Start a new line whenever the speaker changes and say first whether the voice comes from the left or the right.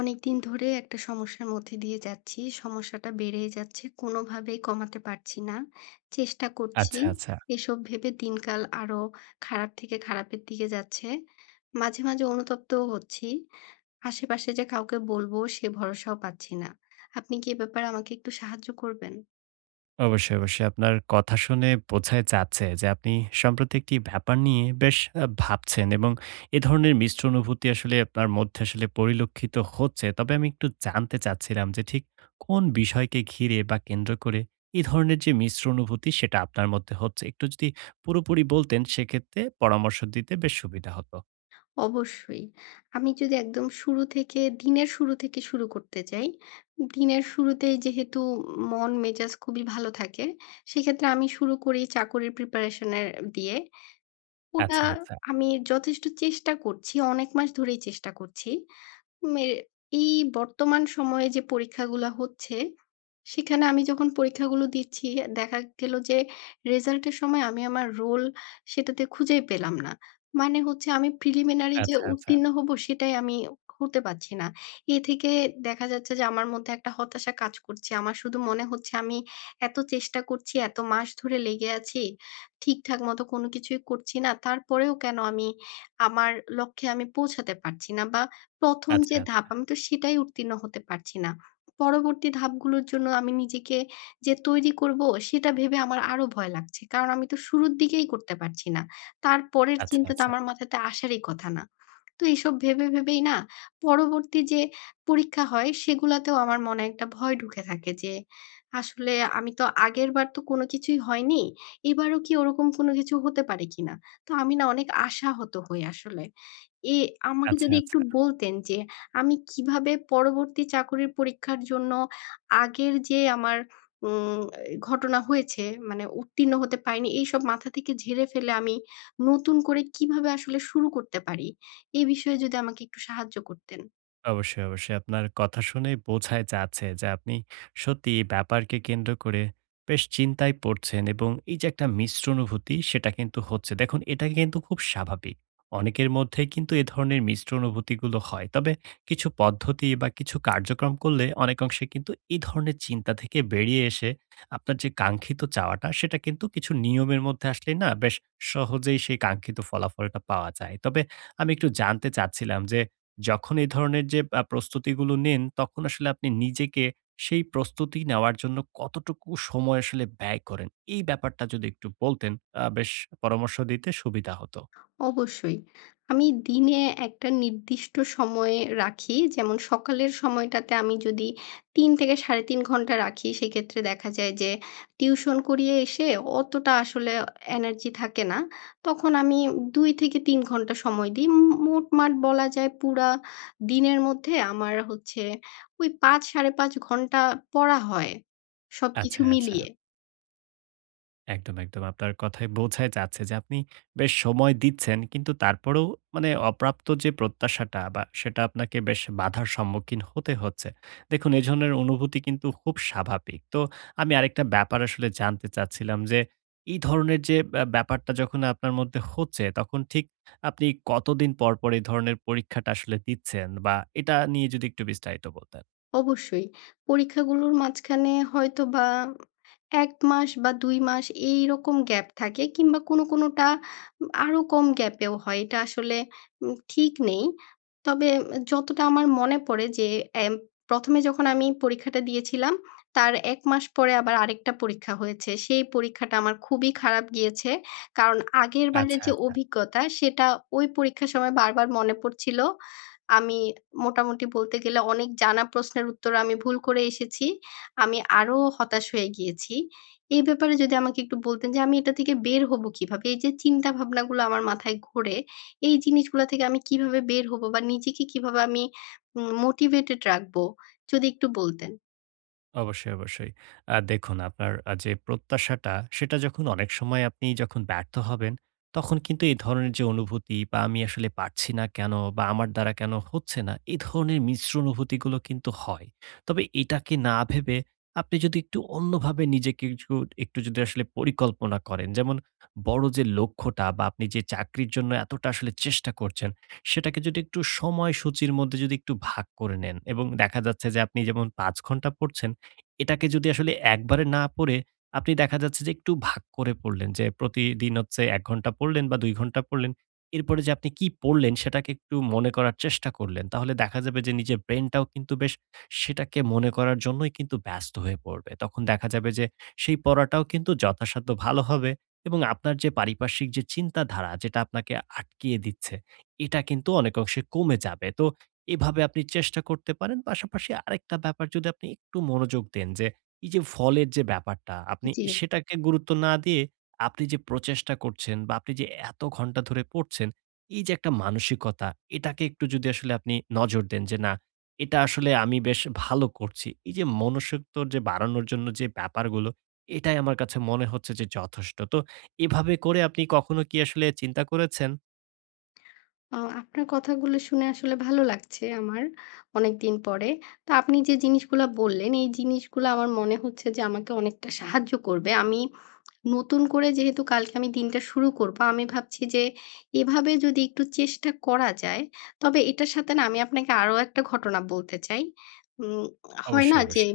left: অনেকদিন ধরে একটা সমস্যার মধ্যে দিয়ে যাচ্ছি। সমস্যাটা বেড়েই যাচ্ছে। কোনোভাবেই কমাতে পারছি না। চেষ্টা করছি।
right: আচ্ছা, আচ্ছা।
left: এসব ভেবে দিনকাল আরো খারাপ থেকে খারাপের দিকে যাচ্ছে। মাঝে, মাঝে অনুতপ্তও হচ্ছি। আশেপাশে যে কাউকে বলবো সে ভরসাও পাচ্ছি না। আপনি কি এ ব্যাপারে আমাকে একটু সাহায্য করবেন?
right: অবশ্যই, অবশ্যই। আপনার কথা শুনে বোঝাই যাচ্ছে যে আপনি সম্প্রতি একটি ব্যাপার নিয়ে বেশ ভাবছেন এবং এ ধরনের মিশ্র অনুভূতি আসলে আপনার মধ্যে আসলে পরিলক্ষিত হচ্ছে। তবে আমি একটু জানতে চাচ্ছিলাম যে ঠিক কোন বিষয়কে ঘিরে বা কেন্দ্র করে এই ধরনের যে মিশ্র অনুভূতি সেটা আপনার মধ্যে হচ্ছে। একটু যদি পুরোপুরি বলতেন সেক্ষেত্রে পরামর্শ দিতে বেশ সুবিধা হতো।
left: অবশ্যই। আমি যদি একদম শুরু থেকে দিনের শুরু থেকে শুরু করতে চাই, দিনের শুরুতেই যেহেতু মন মেজাজ খুবই ভালো থাকে, সেক্ষেত্রে আমি শুরু করি চাকরির প্রিপারেশন এর দিয়ে। ওটা
right: আচ্ছা, আচ্ছা,
left: আমি যথেষ্ট চেষ্টা করছি, অনেক মাস ধরেই চেষ্টা করছি। মে এই বর্তমান সময়ে যে পরীক্ষাগুলা হচ্ছে, সেখানে আমি যখন পরীক্ষাগুলো দিচ্ছি দেখা গেল যে রেজাল্টের সময় আমি আমার রোল সেটাতে খুঁজেই পেলাম না। মানে হচ্ছে আমি প্রিলিমিনারি যে
right: আচ্ছা, আচ্ছা,
left: উত্তীর্ণ
right: আচ্ছা,
left: হব সেটাই আমি হতে পারছি না। এ থেকে দেখা যাচ্ছে যে আমার মধ্যে একটা হতাশা কাজ করছে। আমার শুধু মনে হচ্ছে আমি এত চেষ্টা করছি, এত মাস ধরে লেগে আছি। ঠিকঠাক মতো কোনো কিছুই করছি না। তারপরেও কেন আমি আমার লক্ষ্যে আমি পৌঁছাতে পারছি না বা ১ম যে
right: আচ্ছা,
left: ধাপ
right: আচ্ছা,
left: আমি তো সেটাই উত্তীর্ণ হতে পারছি না। পরবর্তী ধাপগুলোর জন্য আমি নিজেকে যে তৈরি করব সেটা ভেবে আমার আরো ভয় লাগছে। কারণ আমি তো শুরুর দিকেই করতে পারছি না। তারপরের
right: আচ্ছা,
left: চিন্তা তো
right: আচ্ছা।
left: আমার মাথাতে আসারই কথা না। তো এসব ভেবে ভেবেই না পরবর্তী যে পরীক্ষা হয় সেগুলাতেও আমার মনে একটা ভয় ঢুকে থাকে যে, আসলে আমি তো আগেরবার তো কোনো কিছুই হয়নি। এবারও কি ওরকম কোনো কিছু হতে পারে কিনা? তো আমি না অনেক আশাহত হই আসলে। এ আমাকে যদি একটু
right: আচ্ছা।
left: বলতেন যে আমি কিভাবে পরবর্তী চাকরির পরীক্ষার জন্য আগের যে আমার উম, ঘটনা হয়েছে, মানে উত্তীর্ণ হতে পারিনি, এইসব মাথা থেকে ঝেড়ে ফেলে আমি নতুন করে কিভাবে আসলে শুরু করতে পারি, এই বিষয়ে যদি আমাকে একটু সাহায্য করতেন।
right: অবশ্যই, অবশ্যই। আপনার কথা শুনেই বোঝাই যাচ্ছে যে আপনি সত্যি এই ব্যাপারকে কেন্দ্র করে বেশ চিন্তায় পড়ছেন এবং এই যে একটা মিশ্র অনুভূতি সেটা কিন্তু হচ্ছে। দেখুন এটা কিন্তু খুব স্বাভাবিক। অনেকের মধ্যেই কিন্তু এ ধরনের মিশ্র অনুভূতিগুলো হয়। তবে কিছু পদ্ধতি বা কিছু কার্যক্রম করলে অনেকাংশে কিন্তু এই ধরনের চিন্তা থেকে বেরিয়ে এসে আপনার যে কাঙ্ক্ষিত চাওয়াটা সেটা কিন্তু কিছু নিয়মের মধ্যে আসলেই না বেশ সহজেই সেই কাঙ্ক্ষিত ফলাফলটা পাওয়া যায়। তবে আমি একটু জানতে চাচ্ছিলাম যে যখন এই ধরনের যে প্রস্তুতিগুলো নেন, তখন আসলে আপনি নিজেকে সেই প্রস্তুতি নেওয়ার জন্য কতটুকু সময় আসলে ব্যয় করেন? এই ব্যাপারটা যদি একটু বলতেন, বেশ পরামর্শ দিতে সুবিধা হতো।
left: অবশ্যই। আমি দিনে একটা নির্দিষ্ট সময় রাখি। যেমন সকালের সময়টাতে আমি যদি ৩ থেকে ৩.৫ ঘন্টা রাখি, সেক্ষেত্রে দেখা যায় যে টিউশন করিয়ে এসে অতটা আসলে এনার্জি থাকে না। তখন আমি ২ থেকে ৩ ঘন্টা সময় দিই। মোটমাট বলা যায়, পুরা দিনের মধ্যে আমার হচ্ছে ওই ৫, ৫.৫ ঘন্টা পড়া হয়, সবকিছু
right: আচ্ছা, আচ্ছা।
left: মিলিয়ে।
right: একদম। আপনার কথায় বোঝাই যাচ্ছে যে আপনি বেশ সময় দিচ্ছেন। কিন্তু তারপরেও মানে অপ্রাপ্ত যে প্রত্যাশাটা বা সেটা আপনাকে বেশ বাধার সম্মুখীন হতে হচ্ছে। দেখুন এ ধরনের অনুভূতি কিন্তু খুব স্বাভাবিক। তো আমি আরেকটা ব্যাপার আসলে জানতে চাচ্ছিলাম যে এই ধরনের যে ব্যাপারটা যখন আপনার মধ্যে হচ্ছে তখন ঠিক আপনি কতদিন পর, পর এই ধরনের পরীক্ষাটা আসলে দিচ্ছেন বা এটা নিয়ে যদি একটু বিস্তারিত বলতেন?
left: অবশ্যই। পরীক্ষাগুলোর মাঝখানে হয়তোবা ১ মাস বা ২ মাস এইরকম গ্যাপ থাকে, কিংবা কোনোটা আরো কম গ্যাপেও হয়। এটা আসলে ঠিক নেই। তবে যতটা আমার মনে পড়ে যে এম ১ম এ যখন আমি পরীক্ষাটা দিয়েছিলাম, তার ১ মাস পরে আবার আরেকটা পরীক্ষা হয়েছে। সেই পরীক্ষাটা আমার খুবই খারাপ গিয়েছে। কারণ আগের বারের
right: আচ্ছা,
left: যে
right: আচ্ছা।
left: অভিজ্ঞতা, সেটা ওই পরীক্ষার সময় বারবার মনে পড়ছিল। আমি মোটামুটি বলতে গেলে অনেক জানা প্রশ্নের উত্তর আমি ভুল করে এসেছি। আমি আরো হতাশ হয়ে গিয়েছি। এই ব্যাপারে যদি আমাকে একটু বলতেন যে আমি এটা থেকে বের হবো কিভাবে? এই যে চিন্তা ভাবনাগুলো আমার মাথায় ঘোরে, এই জিনিসগুলা থেকে আমি কিভাবে বের হবো বা নিজেকে কিভাবে আমি মোটিভেটেড রাখবো? যদি একটু বলতেন।
right: অবশ্যই, অবশ্যই। দেখুন আপনার যে প্রত্যাশাটা সেটা যখন অনেক সময় আপনি যখন ব্যর্থ হবেন, তখন কিন্তু এই ধরনের যে অনুভূতি বা আমি আসলে পারছি না কেন বা আমার দ্বারা কেন হচ্ছে না, এই ধরনের মিশ্র অনুভূতিগুলো কিন্তু হয়। তবে এটাকে না ভেবে আপনি যদি একটু অন্যভাবে নিজেকে কিছু একটু যদি আসলে পরিকল্পনা করেন, যেমন বড় যে লক্ষ্যটা বা আপনি যে চাকরির জন্য এতটা আসলে চেষ্টা করছেন, সেটাকে যদি একটু সময়সূচির মধ্যে যদি একটু ভাগ করে নেন এবং দেখা যাচ্ছে যে আপনি যেমন ৫ ঘন্টা পড়ছেন এটাকে যদি আসলে একবারে না পড়ে আপনি দেখা যাচ্ছে যে একটু ভাগ করে পড়লেন যে প্রতিদিন হচ্ছে ১ ঘন্টা পড়লেন বা ২ ঘন্টা পড়লেন। এরপরে যে আপনি কি পড়লেন সেটাকে একটু মনে করার চেষ্টা করলেন। তাহলে দেখা যাবে যে নিজের ব্রেইনটাও কিন্তু বেশ সেটাকে মনে করার জন্যই কিন্তু ব্যস্ত হয়ে পড়বে। তখন দেখা যাবে যে সেই পড়াটাও কিন্তু যথাসাধ্য ভালো হবে এবং আপনার যে পারিপার্শ্বিক যে চিন্তাধারা যেটা আপনাকে আটকিয়ে দিচ্ছে, এটা কিন্তু অনেকাংশে কমে যাবে। তো এভাবে আপনি চেষ্টা করতে পারেন। পাশাপাশি আরেকটা ব্যাপার যদি আপনি একটু মনোযোগ দেন যে, এই যে ফলের যে ব্যাপারটা, আপনি
left: জি।
right: সেটাকে গুরুত্ব না দিয়ে আপনি যে প্রচেষ্টা করছেন বা আপনি যে এত ঘন্টা ধরে পড়ছেন, এই যে একটা মানসিকতা, এটাকে একটু যদি আসলে আপনি নজর দেন যে, না এটা আসলে আমি বেশ ভালো করছি। এই যে মনসিক্ত যে বাড়ানোর জন্য যে ব্যাপারগুলো, এটাই আমার কাছে মনে হচ্ছে যে যথেষ্ট। তো এভাবে করে আপনি কখনো কি আসলে চিন্তা করেছেন?
left: আপনার কথাগুলো শুনে আসলে ভালো লাগছে আমার, অনেকদিন পরে। তো আপনি যে জিনিসগুলা বললেন, এই জিনিসগুলা আমার মনে হচ্ছে যে আমাকে অনেকটা সাহায্য করবে। আমি নতুন করে যেহেতু কালকে আমি দিনটা শুরু করব, আমি ভাবছি যে এভাবে যদি একটু চেষ্টা করা যায়, তবে এটার সাথে না আমি আপনাকে আরো একটা ঘটনা বলতে চাই। উম হয় না
right: অবশ্যই,
left: যে
right: অবশ্যই।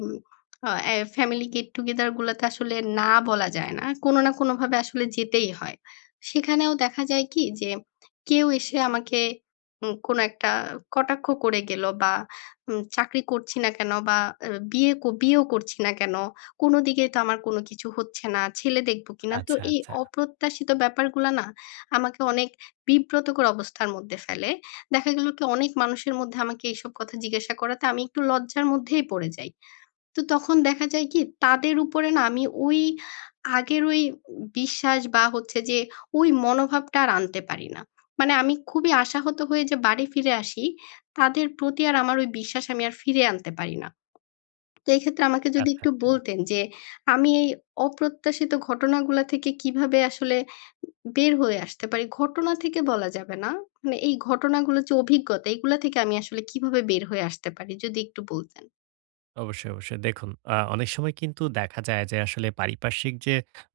left: এ ফ্যামিলি গেট টুগেদার গুলাতে আসলে না বলা যায় না। কোন না কোনভাবে আসলে যেতেই হয়। সেখানেও দেখা যায় কি যে কেউ এসে আমাকে কোনো একটা কটাক্ষ করে গেল বা চাকরি করছি না কেন, বা আ বিয়ে ক বিয়েও করছি না কেন? কোনো দিকেই তো আমার কোনো কিছু হচ্ছে না। ছেলে দেখব কিনা? তো
right: আচ্ছা,
left: এই
right: আচ্ছা,
left: অপ্রত্যাশিত ব্যাপারগুলা না আমাকে অনেক বিব্রতকর অবস্থার মধ্যে ফেলে। দেখা গেল কি অনেক মানুষের মধ্যে আমাকে এইসব কথা জিজ্ঞাসা করাতে আমি একটু লজ্জার মধ্যেই পড়ে যাই। তো তখন দেখা যায় কি তাদের উপরে না আমি ওই আগের ওই বিশ্বাস, বা হচ্ছে যে ওই মনোভাবটা আর আনতে পারি না। মানে আমি খুবই আশাহত হয়ে যে বাড়ি ফিরে আসি, তাদের প্রতি আর আমার ওই বিশ্বাস আমি আর ফিরিয়ে আনতে পারি না। তো এক্ষেত্রে আমাকে যদি একটু
right: আচ্ছা।
left: বলতেন যে আমি এই অপ্রত্যাশিত ঘটনাগুলা থেকে কিভাবে আসলে বের হয়ে আসতে পারি? ঘটনা থেকে বলা যাবে না। মানে এই ঘটনাগুলো যে অভিজ্ঞতা, এগুলা থেকে আমি আসলে কিভাবে বের হয়ে আসতে পারি? যদি একটু বলতেন।
right: অবশ্যই, অবশ্যই। দেখুন, অনেক সময় কিন্তু দেখা যায় যে আসলে পারিপার্শ্বিক যে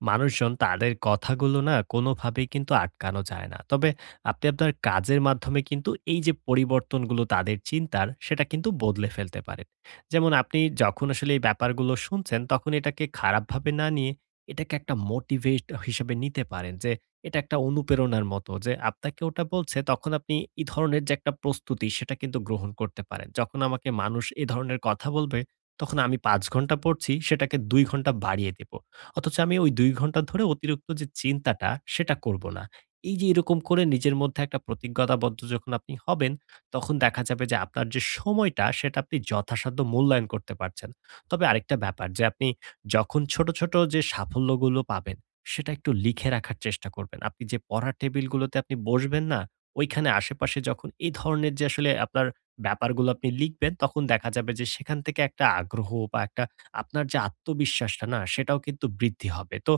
right: মানুষজন তাদের কথাগুলো না কোনোভাবেই কিন্তু আটকানো যায় না। তবে আপনি আপনার কাজের মাধ্যমে কিন্তু এই যে পরিবর্তনগুলো তাদের চিন্তার সেটা কিন্তু বদলে ফেলতে পারেন। যেমন আপনি যখন আসলে এই ব্যাপারগুলো শুনছেন তখন এটাকে খারাপভাবে না নিয়ে এটাকে একটা মোটিভেট হিসেবে নিতে পারেন যে এটা একটা অনুপ্রেরণার মতো যে আপনাকে ওটা বলছে তখন আপনি এই ধরনের যে একটা প্রস্তুতি সেটা কিন্তু গ্রহণ করতে পারেন। যখন আমাকে মানুষ এ ধরনের কথা বলবে তখন আমি ৫ ঘন্টা পড়ছি সেটাকে ২ ঘন্টা বাড়িয়ে দেব। অথচ আমি ওই ২ ঘন্টা ধরে অতিরিক্ত যে চিন্তাটা সেটা করব না। এই যে এরকম করে নিজের মধ্যে একটা প্রতিজ্ঞতাবদ্ধ যখন আপনি হবেন, তখন দেখা যাবে যে আপনার যে সময়টা সেটা আপনি যথাসাধ্য মূল্যায়ন করতে পারছেন। তবে আরেকটা ব্যাপার যে আপনি যখন ছোট, ছোট যে সাফল্যগুলো পাবেন সেটা একটু লিখে রাখার চেষ্টা করবেন। আপনি যে পড়ার টেবিলগুলোতে আপনি বসবেন না, ওইখানে আশেপাশে যখন এই ধরনের যে আসলে আপনার ব্যাপারগুলো আপনি লিখবেন, তখন দেখা যাবে যে সেখান থেকে একটা আগ্রহ বা একটা আপনার যে আত্মবিশ্বাসটা না সেটাও কিন্তু বৃদ্ধি হবে। তো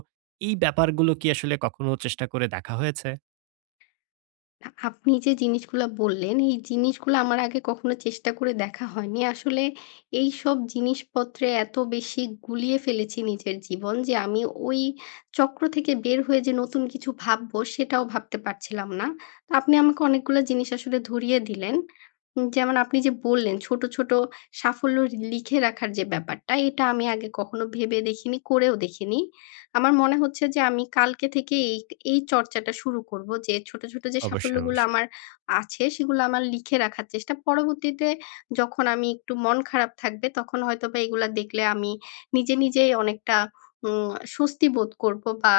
right: এই ব্যাপারগুলো কি আসলে কখনো চেষ্টা করে দেখা হয়েছে?
left: না, আপনি যে জিনিসগুলা বললেন, এই জিনিসগুলা আমার আগে কখনো চেষ্টা করে দেখা হয়নি। আসলে এইসব জিনিসপত্রে এত বেশি গুলিয়ে ফেলেছি নিজের জীবন যে আমি ওই চক্র থেকে বের হয়ে যে নতুন কিছু ভাববো সেটাও ভাবতে পারছিলাম না। তো আপনি আমাকে অনেকগুলা জিনিস আসলে ধরিয়ে দিলেন। যেমন আপনি যে বললেন ছোট, ছোট সাফল্য লিখে রাখার যে ব্যাপারটা, এটা আমি আগে কখনো ভেবে দেখিনি, করেও দেখিনি। আমার মনে হচ্ছে যে আমি কালকে থেকে এই এই চর্চাটা শুরু করব যে ছোট, ছোট যে
right: অবশ্যই,
left: সাফল্যগুলো
right: অবশ্যই।
left: আমার আছে, সেগুলো আমার লিখে রাখার চেষ্টা। পরবর্তীতে যখন আমি একটু মন খারাপ থাকবে, তখন হয়তোবা এগুলা দেখলে আমি নিজে, নিজেই অনেকটা উম স্বস্তি বোধ করব, বা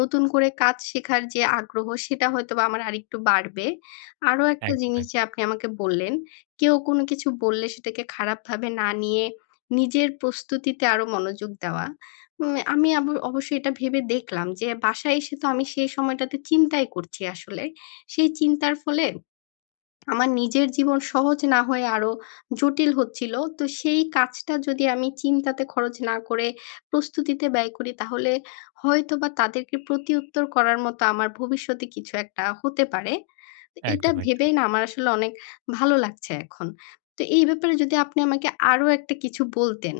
left: নতুন করে কাজ শেখার যে আগ্রহ, সেটা হয়তোবা আমার আরেকটু বাড়বে। আরো একটা
right: একদম,
left: জিনিস
right: এক
left: যে আপনি আমাকে বললেন, কেউ কোনো কিছু বললে সেটাকে খারাপভাবে না নিয়ে নিজের প্রস্তুতিতে আরো মনোযোগ দেওয়া। হুম, আমি অবশ্যই এটা ভেবে দেখলাম যে বাসায় এসে তো আমি সেই সময়টাতে চিন্তাই করছি আসলে। সেই চিন্তার ফলে আমার নিজের জীবন সহজ না হয়ে আরো জটিল হচ্ছিল। তো সেই কাজটা যদি আমি চিন্তাতে খরচ না করে প্রস্তুতিতে ব্যয় করি, তাহলে হয়তোবা তাদেরকে প্রতিউত্তর করার মতো আমার ভবিষ্যতে কিছু একটা হতে পারে। তো এটা
right: একদম।
left: ভেবেই না আমার আসলে অনেক ভালো লাগছে এখন। তো এই ব্যাপারে যদি আপনি আমাকে আরো একটা কিছু বলতেন।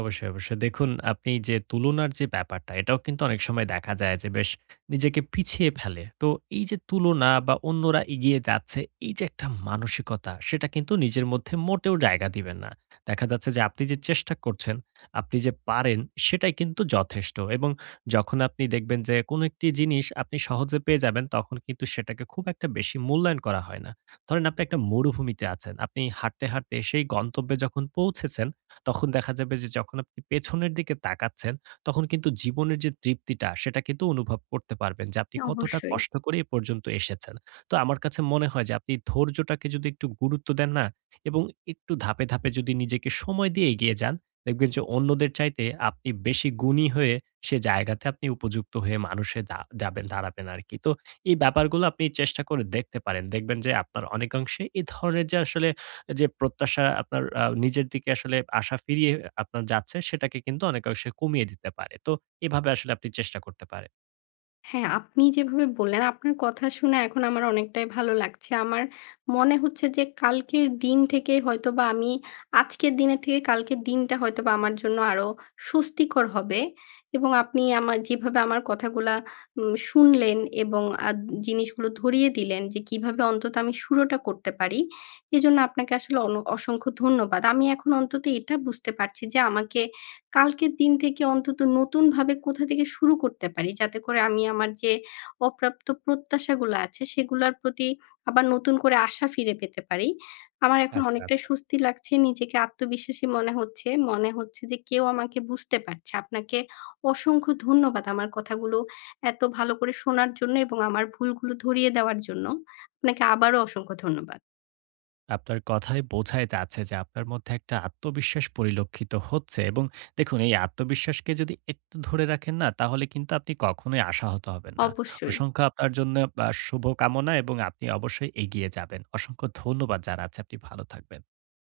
right: অবশ্যই, অবশ্যই। দেখুন আপনি যে তুলনার যে ব্যাপারটা, এটাও কিন্তু অনেক সময় দেখা যায় যে বেশ নিজেকে পিছিয়ে ফেলে। তো এই যে তুলনা বা অন্যরা এগিয়ে যাচ্ছে, এই যে একটা মানসিকতা, সেটা কিন্তু নিজের মধ্যে মোটেও জায়গা দিবেন না। দেখা যাচ্ছে যে আপনি যে চেষ্টা করছেন, আপনি যে পারেন, সেটাই কিন্তু যথেষ্ট এবং যখন আপনি দেখবেন যে কোনো একটি জিনিস আপনি সহজে পেয়ে যাবেন, তখন কিন্তু সেটাকে খুব একটা বেশি মূল্যায়ন করা হয় না। ধরেন আপনি একটা মরুভূমিতে আছেন। আপনি হাঁটতে, হাঁটতে সেই গন্তব্যে যখন পৌঁছেছেন, তখন দেখা যাবে যে যখন আপনি পেছনের দিকে তাকাচ্ছেন, তখন কিন্তু জীবনের যে তৃপ্তিটা সেটা কিন্তু অনুভব করতে পারবেন যে আপনি কতটা
left: অবশ্যই।
right: কষ্ট করে এ পর্যন্ত এসেছেন। তো আমার কাছে মনে হয় যে আপনি ধৈর্যটাকে যদি একটু গুরুত্ব দেন না এবং একটু ধাপে, ধাপে যদি নিজেকে সময় দিয়ে এগিয়ে যান, দেখবেন যে অন্যদের চাইতে আপনি বেশি গুণী হয়ে সে জায়গাতে আপনি উপযুক্ত হয়ে মানুষে যাবেন দাঁড়াবেন আরকি। তো এই ব্যাপারগুলো আপনি চেষ্টা করে দেখতে পারেন। দেখবেন যে আপনার অনেকাংশে এ ধরনের যে আসলে যে প্রত্যাশা আপনার নিজের দিকে আসলে আশা ফিরিয়ে আপনার যাচ্ছে সেটাকে কিন্তু অনেকাংশে কমিয়ে দিতে পারে। তো এভাবে আসলে আপনি চেষ্টা করতে পারেন।
left: হ্যাঁ, আপনি যেভাবে বললেন, আপনার কথা শুনে এখন আমার অনেকটাই ভালো লাগছে। আমার মনে হচ্ছে যে কালকের দিন থেকে হয়তোবা আমি আজকের দিনের থেকে কালকের দিনটা হয়তোবা আমার জন্য আরো স্বস্তিকর হবে। এবং আপনি আমার যেভাবে আমার কথাগুলা শুনলেন এবং আ জিনিসগুলো ধরিয়ে দিলেন যে কিভাবে অন্তত আমি শুরুটা করতে পারি। এজন্য আপনাকে আসলে অসংখ্য ধন্যবাদ। আমি এখন অন্তত এটা বুঝতে পারছি যে আমাকে কালকের দিন থেকে অন্তত নতুনভাবে কোথা থেকে শুরু করতে পারি, যাতে করে আমি আমার যে অপ্রাপ্ত প্রত্যাশাগুলো আছে, সেগুলার প্রতি আবার নতুন করে আশা ফিরে পেতে পারি। আমার এখন
right: আচ্ছা,
left: অনেকটাই
right: আচ্ছা।
left: স্বস্তি লাগছে। নিজেকে আত্মবিশ্বাসী মনে হচ্ছে। মনে হচ্ছে যে কেউ আমাকে বুঝতে পারছে। আপনাকে অসংখ্য ধন্যবাদ আমার কথাগুলো এত ভালো করে শোনার জন্য এবং আমার ভুলগুলো ধরিয়ে দেওয়ার জন্য। আপনাকে আবারও অসংখ্য ধন্যবাদ।
right: আপনার কথায় বোঝাই যাচ্ছে যে আপনার মধ্যে একটা আত্মবিশ্বাস পরিলক্ষিত হচ্ছে এবং দেখুন এই আত্মবিশ্বাসকে যদি একটু ধরে রাখেন না তাহলে কিন্তু আপনি কখনোই আশাহত হবেন না।
left: অবশ্যই।
right: অসংখ্য আপনার জন্য শুভকামনা এবং আপনি অবশ্যই এগিয়ে যাবেন। অসংখ্য ধন্যবাদ জানাচ্ছি। আপনি ভালো থাকবেন।